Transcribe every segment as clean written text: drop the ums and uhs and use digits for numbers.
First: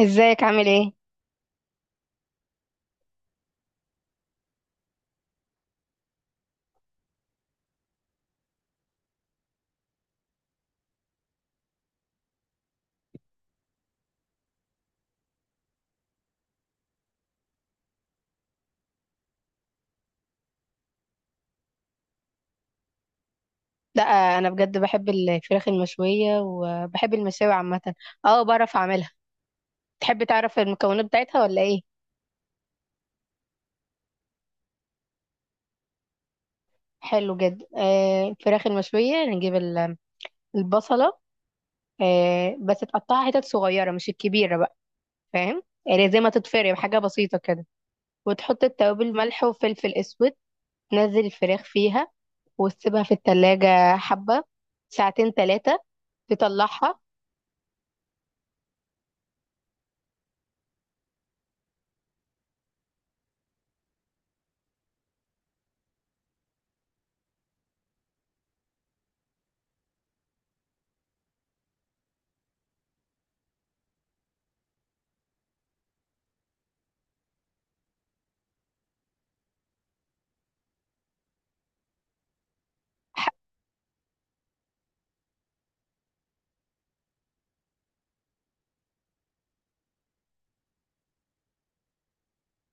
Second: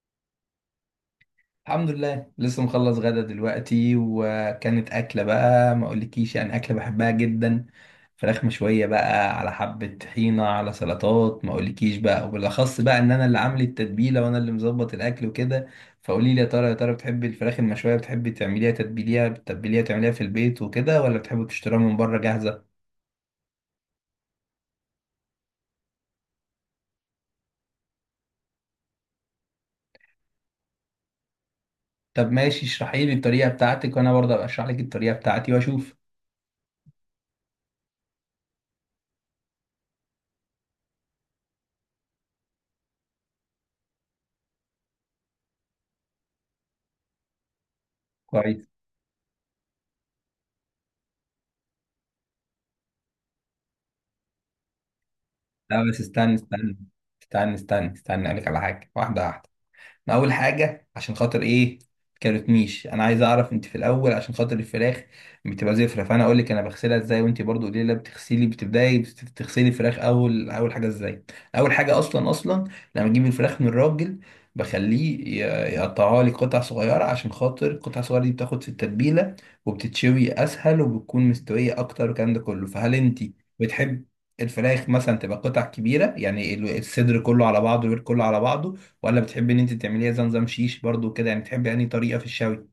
ازيك عامل ايه؟ الحمد لله لسه مخلص غدا دلوقتي، وكانت أكلة بقى ما أقولكيش أكلة بحبها جدا. فراخ مشوية بقى على حبة طحينة على سلطات ما أقولكيش بقى، وبالأخص بقى إن أنا اللي عامل التتبيلة وأنا اللي مظبط الأكل وكده. فقولي لي يا ترى بتحبي الفراخ المشوية، بتحبي تعمليها، تتبيليها، بتتبيليها تعمليها في البيت وكده، ولا بتحبي تشتريها من بره جاهزة؟ لا، انا بجد بحب الفراخ المشوية وبحب المشاوي عامة. اه، بعرف اعملها. تحب تعرف المكونات بتاعتها ولا ايه؟ طب ماشي، اشرحي لي الطريقة بتاعتك وأنا برضه أبقى أشرح لك الطريقة بتاعتي وأشوف. حلو جدا. الفراخ المشوية نجيب البصلة. آه، بس تقطعها حتت صغيرة مش الكبيرة بقى. فاهم؟ يعني زي ما تتفرم حاجة بسيطة كده. وتحط كويس. التوابل، ملح وفلفل اسود. تنزل الفراخ فيها وتسيبها في التلاجة حبة، ساعتين تلاتة، لا بس استنى استنى تطلعها. استنى استنى استنى أقولك على حاجة واحدة واحدة. انا اول حاجه عشان خاطر ايه كلمتنيش، انا عايز اعرف انت في الاول عشان خاطر الفراخ بتبقى زفره، فانا اقول لك انا بغسلها ازاي، وانت برضو قولي لي، لا بتغسلي، بتبداي بتغسلي الفراخ اول اول حاجه ازاي. اول حاجه اصلا، لما اجيب الفراخ من الراجل بخليه يقطعها لي قطع صغيره، عشان خاطر القطع الصغيره دي بتاخد في التتبيله وبتتشوي اسهل وبتكون مستويه اكتر والكلام ده كله. فهل انت بتحب الفراخ مثلا تبقى قطع كبيره، يعني الصدر كله على بعضه والوير كله على بعضه، ولا بتحبي ان انت تعمليها زي نظام شيش برضو كده؟ يعني بتحبي انهي طريقه في الشوي؟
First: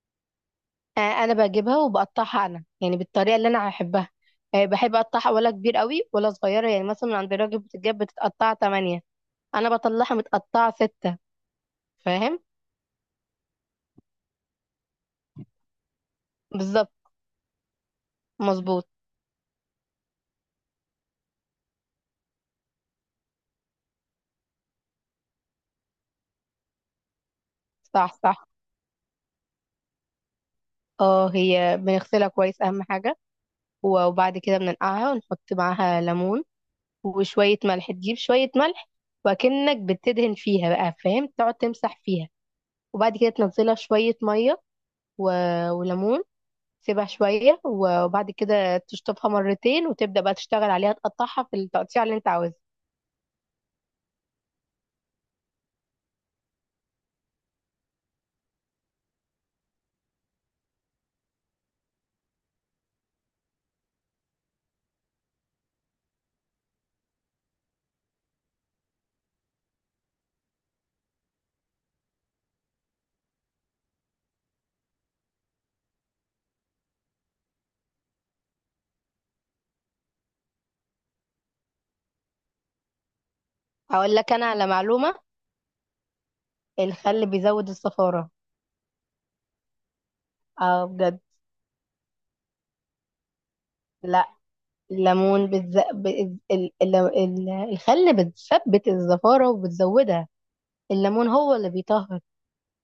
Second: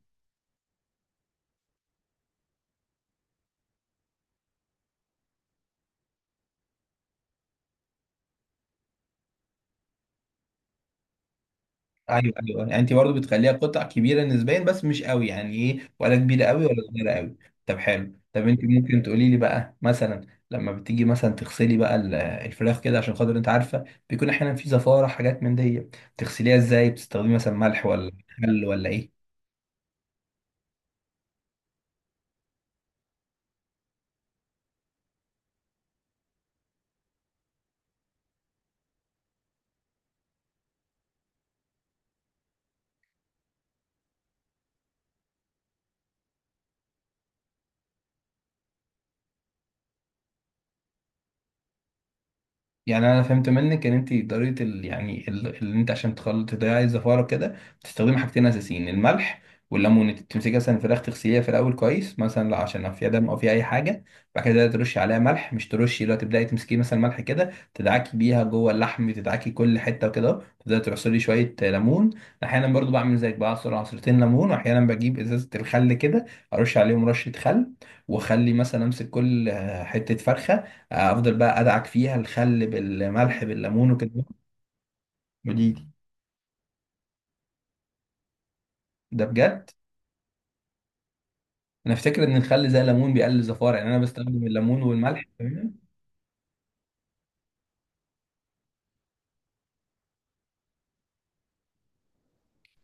انا بجيبها وبقطعها انا يعني بالطريقه اللي انا هحبها. بحب اقطعها، ولا كبير قوي ولا صغيره. يعني مثلا من عند الراجل بتتجاب بتتقطع 8، انا بطلعها متقطعه 6. ايوه فاهم؟ ايوه يعني انت برضو بتخليها قطع كبيره نسبيا بس مش قوي، يعني ايه، ولا كبيره قوي ولا بالظبط. صغيره قوي. طب حلو. طب انت مظبوط. ممكن تقولي لي بقى مثلا لما بتيجي مثلا تغسلي بقى الفراخ كده، عشان خاطر انت عارفه بيكون احيانا في زفاره حاجات من دي، بتغسليها ازاي؟ بتستخدمي مثلا ملح ولا صح، صح. خل ولا ايه؟ اه، هي بنغسلها كويس اهم حاجه. وبعد كده بننقعها ونحط معاها ليمون وشويه ملح. تجيب شويه ملح وكأنك بتدهن فيها بقى، فاهم، تقعد تمسح فيها. وبعد كده تنزلها في شويه ميه و... وليمون. سيبها شوية وبعد كده تشطفها مرتين وتبدأ بقى تشتغل عليها، تقطعها في التقطيع اللي انت عاوزها. يعني انا فهمت منك ان انت طريقه ال... يعني اللي انت عشان تخلط تضيعي الزفاره كده بتستخدمي حاجتين اساسيين، الملح والليمون. انت بتمسكي مثلا الفراخ تغسليها في الاول كويس مثلا، لا عشان لو فيها دم او فيها اي حاجه، بعد كده ترشي عليها ملح، مش ترشي، لو تبداي تمسكي مثلا ملح كده تدعكي بيها جوه اللحم، تدعكي كل حته وكده، تبداي تعصري شويه ليمون. احيانا برضو بعمل زيك، بعصر عصرتين ليمون، واحيانا بجيب ازازه الخل كده ارش عليهم رشه خل، واخلي مثلا امسك كل حته فرخه، افضل بقى ادعك فيها الخل بالملح بالليمون هقول وكده. لك انا على معلومة: ودي دي الخل بيزود الصفارة. ده بجد؟ اه، بجد. انا افتكر ان الخل زي الليمون بيقلل الزفاره، يعني انا لا، بستخدم الليمون والملح الليمون تمام. الخل بتثبت الزفارة وبتزودها. الليمون هو اللي بيطهر.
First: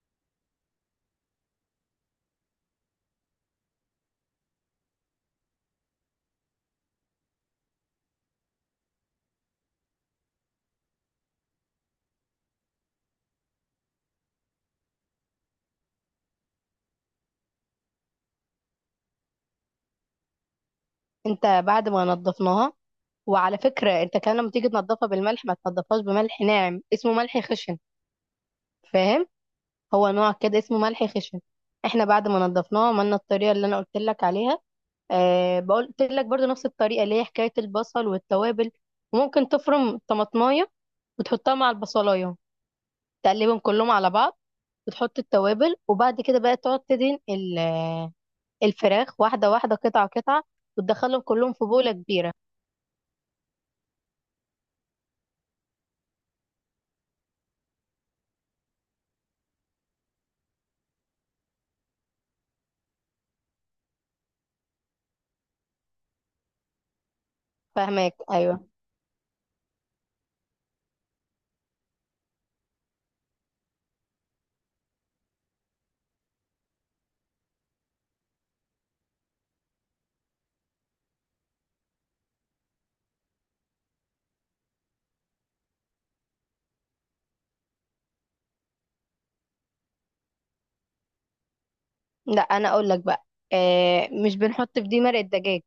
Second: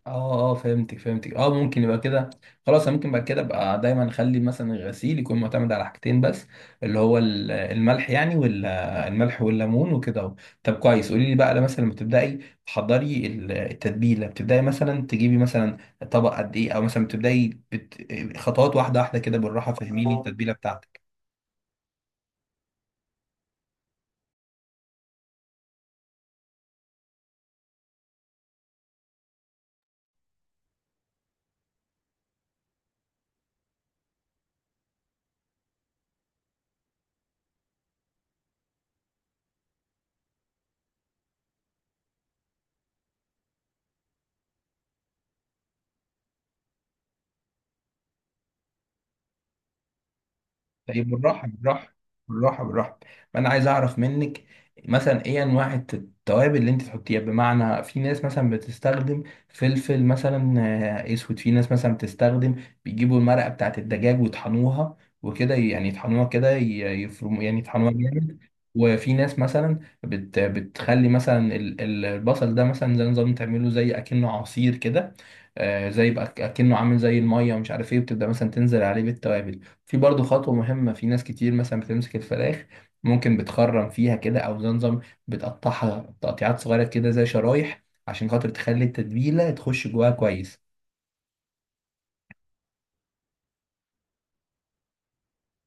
اه. اه، فهمتك، اه ممكن يبقى كده. خلاص أنا ممكن بعد كده ابقى دايما اخلي مثلا الغسيل يكون معتمد على حاجتين بس، اللي هو الملح، يعني والملح والليمون وكده اهو. طب كويس، قولي لي بقى لما مثلا لما تبداي تحضري التتبيله، بتبداي مثلا تجيبي مثلا طبق قد ايه، او مثلا بتبداي بت... خطوات واحده واحده كده بالراحه، فهميني التتبيله بتاعتك. انت بعد ما نضفناها، وعلى فكرة انت كان لما تيجي تنضفها بالملح، ما تنضفهاش بملح ناعم، اسمه ملح خشن. فاهم؟ هو نوع كده اسمه ملح خشن. احنا بعد ما نضفناها عملنا الطريقة اللي انا قلت لك عليها. أه، قلت لك برضو نفس الطريقة اللي هي حكاية البصل والتوابل. وممكن تفرم طماطماية وتحطها مع البصلاية، تقلبهم كلهم على بعض. وتحط التوابل، وبعد كده بقى تقعد تدهن الفراخ واحدة واحدة، قطعة قطعة، طيب وتدخلهم بالراحة كلهم في بالراحة بولة كبيرة. بالراحة بالراحة فأنا عايز أعرف منك مثلا إيه أنواع التوابل اللي أنت تحطيها. بمعنى في ناس مثلا بتستخدم فلفل مثلا أسود، في ناس مثلا بتستخدم بيجيبوا المرقة بتاعة الدجاج ويطحنوها وكده، يعني يطحنوها كده يفرموا، يعني يطحنوها فاهماك. جامد. أيوة. وفي ناس مثلا بت بتخلي مثلا البصل ده مثلا زي نظام تعمله زي اكنه عصير كده، زي يبقى اكنه عامل زي الميه ومش عارف ايه، بتبدا مثلا تنزل عليه بالتوابل. في برضه خطوة مهمة في ناس كتير مثلا بتمسك الفراخ ممكن بتخرم فيها كده أو زمزم بتقطعها تقطيعات صغيرة كده زي شرايح، عشان خاطر تخلي التتبيلة تخش جواها كويس. لا، أنا أقول لك بقى. أه، مش بنحط في دي مرق الدجاج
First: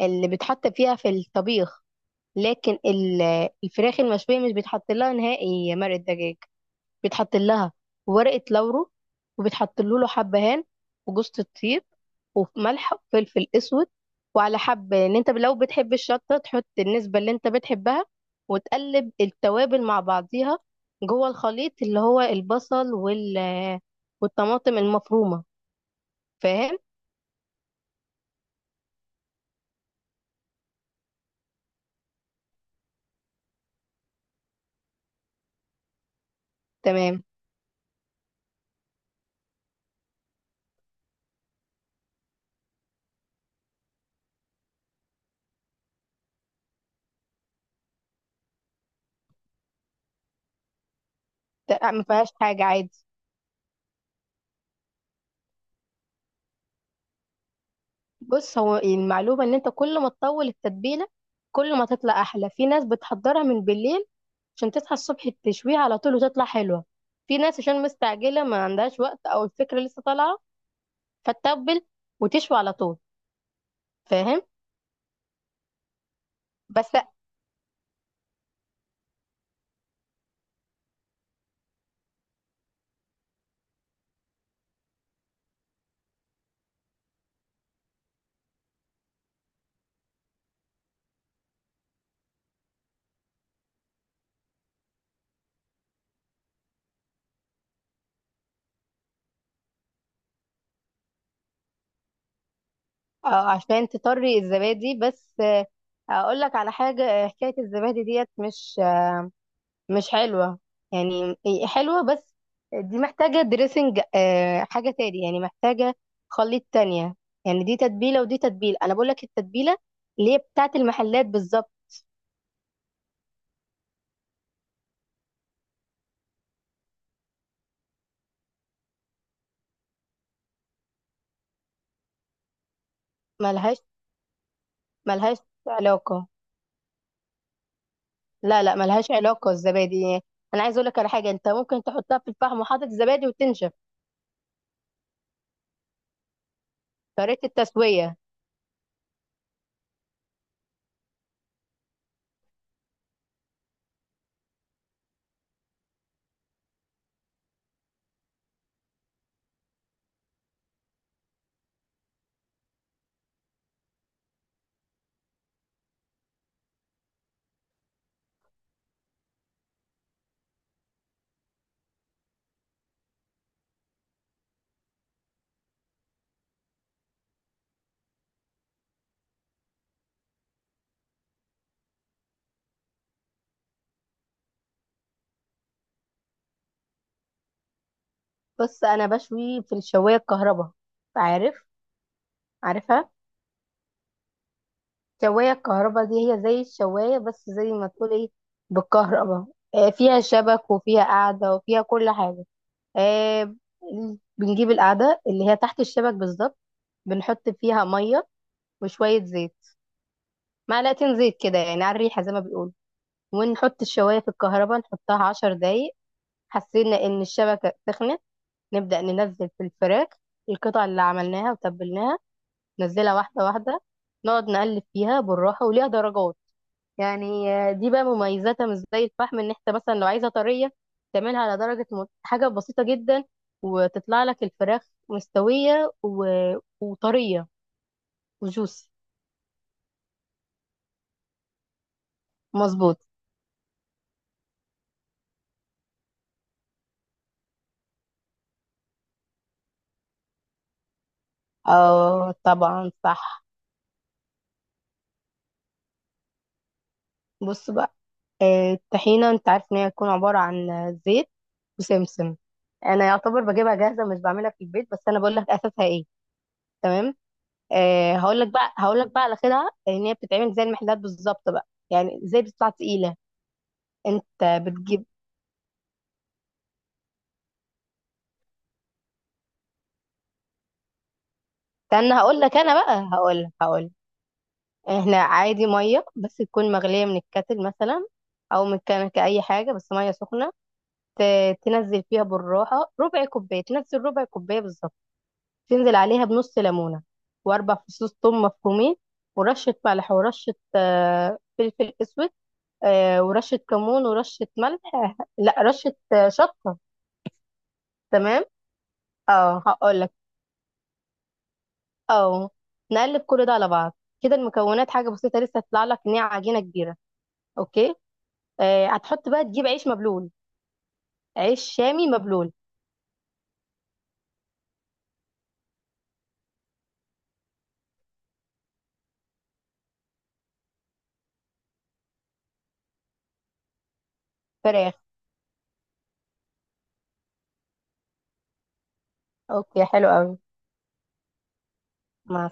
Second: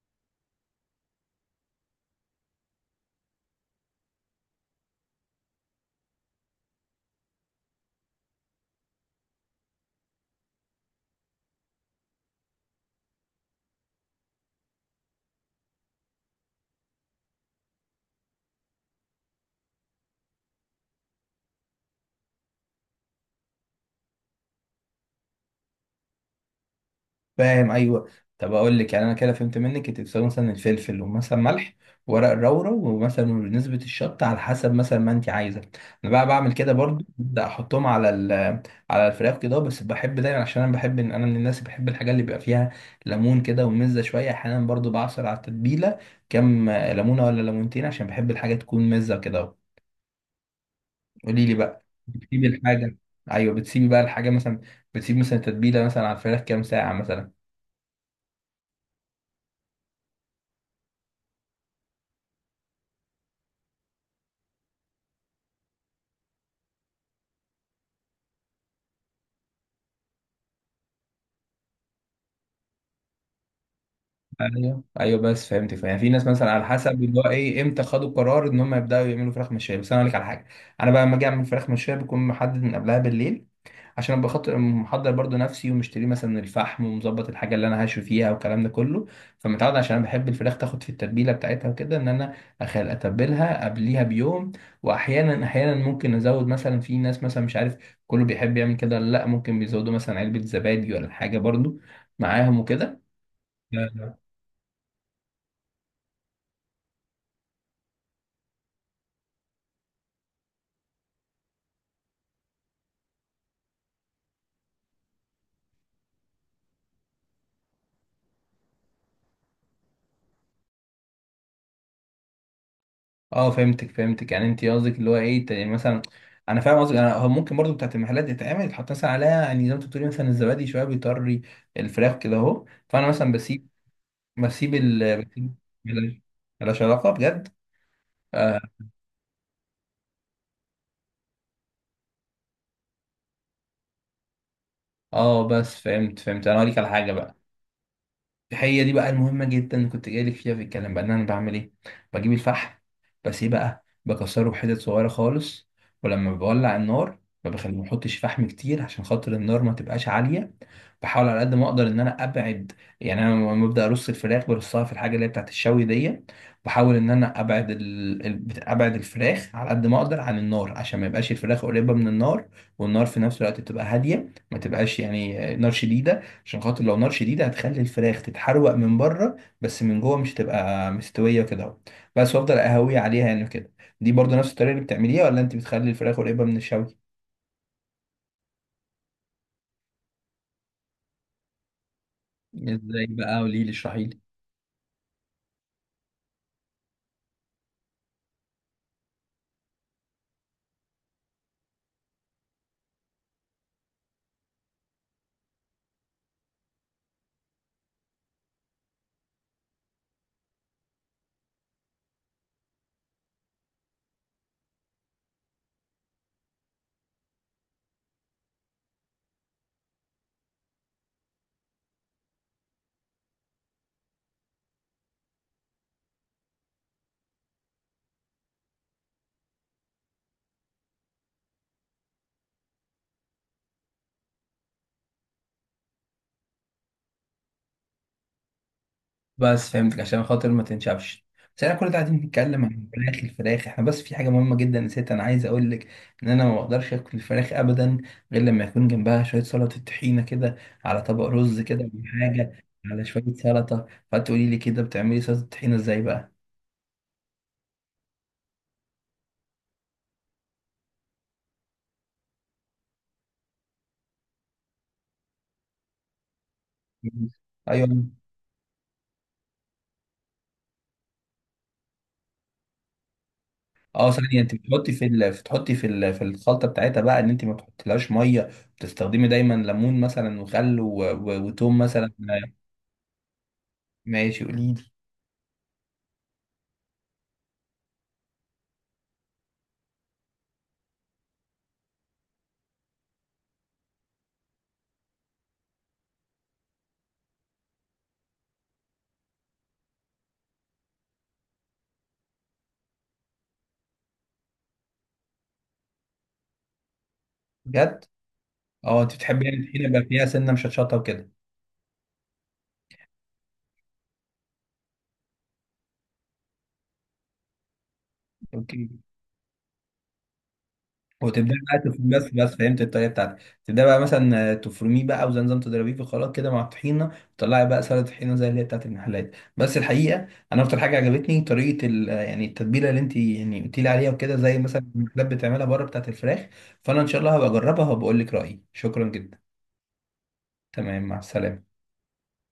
اللي بتحط فيها في الطبيخ. لكن الفراخ المشوية مش بيتحط لها نهائي مرق الدجاج. بيتحط لها ورقة لورو، وبيتحط له حبهان، وجوزة الطيب، وملح وفلفل اسود. وعلى حبة، ان انت لو بتحب الشطة، تحط النسبة اللي انت بتحبها. وتقلب التوابل مع بعضيها جوه الخليط اللي هو البصل والطماطم المفرومة. فاهم؟ فاهم ايوه. طب اقول لك، يعني انا كده فهمت منك انت بتساوي مثلا الفلفل ومثلا ملح ورق الرورة ومثلا نسبة الشطة على حسب مثلا ما انت عايزة. انا بقى بعمل كده برضو، تمام. ببدأ احطهم على ال على الفراخ كده، بس بحب دايما عشان انا بحب ان انا من الناس اللي بحب الحاجات اللي بيبقى فيها ليمون كده ومزة شوية، احيانا برضو بعصر على التتبيلة كام ليمونة ولا ليمونتين عشان بحب الحاجة تكون مزة كده. قولي لي بقى ما فيهاش بتسيبي حاجة، الحاجة، عادي. ايوه بتسيبي بقى الحاجة مثلا، بتسيبي مثلا التتبيلة مثلا على الفراخ كام ساعة مثلا؟ بص، هو المعلومة ان انت كل ما تطول التتبيلة، كل ما تطلع احلى. في ناس بتحضرها من بالليل عشان تصحى الصبح تشويها على طول وتطلع حلوة. في ناس عشان مستعجلة ما عندهاش وقت، أو الفكرة لسه طالعة، فتتبل وتشوي على طول. فاهم؟ ايوه بس فهمت فهمت. يعني في ناس مثلا على بس. حسب اللي هو ايه امتى خدوا قرار ان هم يبداوا يعملوا فراخ مشويه، بس انا اقول لك على حاجه. انا بقى لما اجي اعمل فراخ مشويه بكون محدد من قبلها بالليل، عشان ابقى خاطر محضر برضو نفسي ومشتري مثلا الفحم ومظبط الحاجه اللي انا هشوي فيها والكلام ده كله. فمتعود عشان انا بحب الفراخ تاخد في التتبيله بتاعتها وكده ان انا اخل اتبلها قبليها بيوم. واحيانا ممكن ازود مثلا، في ناس مثلا مش عارف كله بيحب يعمل كده ولا لا، ممكن بيزودوا مثلا علبه زبادي ولا حاجه برضو معاهم وكده. آه، عشان تطري الزبادي بس. آه، أقول لك على حاجة، حكاية الزبادي ديت مش مش حلوة. يعني هي حلوة، بس دي محتاجة دريسنج، حاجة تاني، يعني محتاجة خليط تانية. يعني دي تتبيلة ودي تتبيلة. أنا بقول لك التتبيلة اللي هي بتاعت المحلات بالظبط. اه، فهمتك. يعني انت قصدك اللي هو ايه يعني مثلا انا فاهم قصدك، انا هو ممكن برضو بتاعت المحلات يتعمل يتحط مثلا عليها، يعني زي ما انت بتقولي مثلا الزبادي شويه بيطري الفراخ كده اهو، فانا مثلا بسيب، ملهاش، بسيب ال ملهاش بسيب. ملاش، علاقة. ملاش علاقه بجد. اه. لا لا، ملهاش علاقة الزبادي. أنا عايز أقولك على حاجة: أنت ممكن تحطها في الفحم وحاطط الزبادي وتنشف. بس فهمت، انا هقول لك على حاجه بقى. طريقة التسوية. هي دي بقى المهمة جدا اللي كنت جايلك فيها في الكلام، بقى ان انا بعمل ايه. بجيب الفحم بس ايه بقى، بكسره بحتت صغيرة خالص، ولما بولع النار ما بخلي ما احطش فحم كتير عشان خاطر النار ما تبقاش عالية. بحاول على قد ما اقدر ان انا ابعد، يعني انا لما ببدا ارص الفراخ برصها في الحاجة اللي هي بتاعت الشوي دي، بحاول ان انا ابعد ال... ابعد الفراخ على قد ما اقدر عن النار، عشان ما يبقاش الفراخ قريبة من النار، والنار في نفس الوقت تبقى هادية ما تبقاش يعني نار شديدة، عشان خاطر لو نار شديدة هتخلي الفراخ تتحروق من بره بس من جوه مش تبقى مستوية كده اهو. بس وافضل اهوي عليها يعني كده. دي برضو نفس الطريقة اللي بتعمليها، ولا انت بتخلي الفراخ قريبة من الشوي؟ بص، أنا بشوي في الشواية الكهرباء. عارف؟ ازاي عارفها. بقى، قولي لي، اشرحي لي. الشواية الكهرباء دي هي زي الشواية، بس زي ما تقول إيه، بالكهرباء. فيها شبك وفيها قعدة وفيها كل حاجة. آه، بنجيب القعدة اللي هي تحت الشبك بالظبط، بنحط فيها مية وشوية زيت. معلقتين زيت كده يعني، على الريحة زي ما بيقولوا. ونحط الشواية في الكهرباء، نحطها 10 دقايق. حسينا ان الشبكه سخنت، نبدا ننزل في الفراخ، القطع اللي عملناها وتبلناها. ننزلها واحده واحده، نقعد نقلب فيها بالراحه، وليها درجات. يعني دي بقى مميزاتها مش زي الفحم، ان انت مثلا لو عايزه طريه، تعملها على درجه حاجه بسيطه جدا، وتطلع لك الفراخ مستويه وطريه وجوسي. بس فهمتك، عشان خاطر ما تنشفش. بس احنا كل ده قاعدين بنتكلم عن مظبوط. الفراخ، احنا بس في حاجة مهمة جدا نسيت انا عايز اقول لك، ان انا ما اقدرش اكل الفراخ ابدا غير لما يكون جنبها شوية سلطة طحينة كده، على طبق رز كده ولا اه حاجة، طبعا، على شوية صح. سلطة. فتقولي لي كده بتعملي سلطة طحينة ازاي بقى؟ بص بقى، الطحينة انت عارف ان هي هتكون عبارة عن زيت وسمسم. انا يعتبر بجيبها جاهزة مش بعملها في البيت، بس انا بقول لك اساسها ايه. تمام. ايوه. آه، هقول لك بقى على كده ان هي بتتعمل زي المحلات بالظبط بقى، يعني زي بتطلع تقيلة. اه انت ثانيه، انت بتحطي في بتجيب، ال... بتحطي في ال... في الخلطه بتاعتها بقى ان انت ما تحطيلهاش ميه، بتستخدمي دايما ليمون مثلا وخل و... و... وتوم مثلا. استنى، هقول لك انا بقى هقول لك هقول لك. ماشي قولي لي. احنا عادي مية، بس تكون مغلية من الكاتل مثلا او من كنكة اي حاجة، بس مية سخنة. تنزل فيها بالراحة ربع كوباية، تنزل ربع كوباية بالظبط. تنزل عليها بنص ليمونة، وأربع فصوص ثوم مفرومين، ورشة ملح، ورشة فلفل أسود، ورشة كمون، ورشة ملح آه، لا رشة شطة. بجد؟ تمام. اه انت بتحبي يعني اه، الطحينه هقول يبقى لك. فيها سنه مشطشطه وكده. اه، نقلب كل ده على بعض. كده المكونات حاجة بسيطة. لسه هتطلع لك إن هي عجينة كبيرة. اوكي. اوكي. هتحط بقى، تجيب عيش مبلول، وتبدأ عيش بقى شامي تفرميه، بس مبلول بس فهمت الطريقة بتاعتك. تبدأ بقى مثلا تفرميه بقى وزي نظام تضربيه في الخلاط كده مع الطحينة، وتطلعي بقى سلطة طحينة زي اللي هي بتاعت المحلات. بس الحقيقة أنا أكتر حاجة عجبتني طريقة ال يعني التتبيلة اللي أنت يعني قلتي لي عليها وكده، زي مثلا فراخ. المحلات بتعملها بره بتاعت الفراخ. فأنا إن شاء الله هبقى أجربها وبقول لك رأيي. شكرا جدا. اوكي، حلو قوي. تمام، مع السلامة. مع.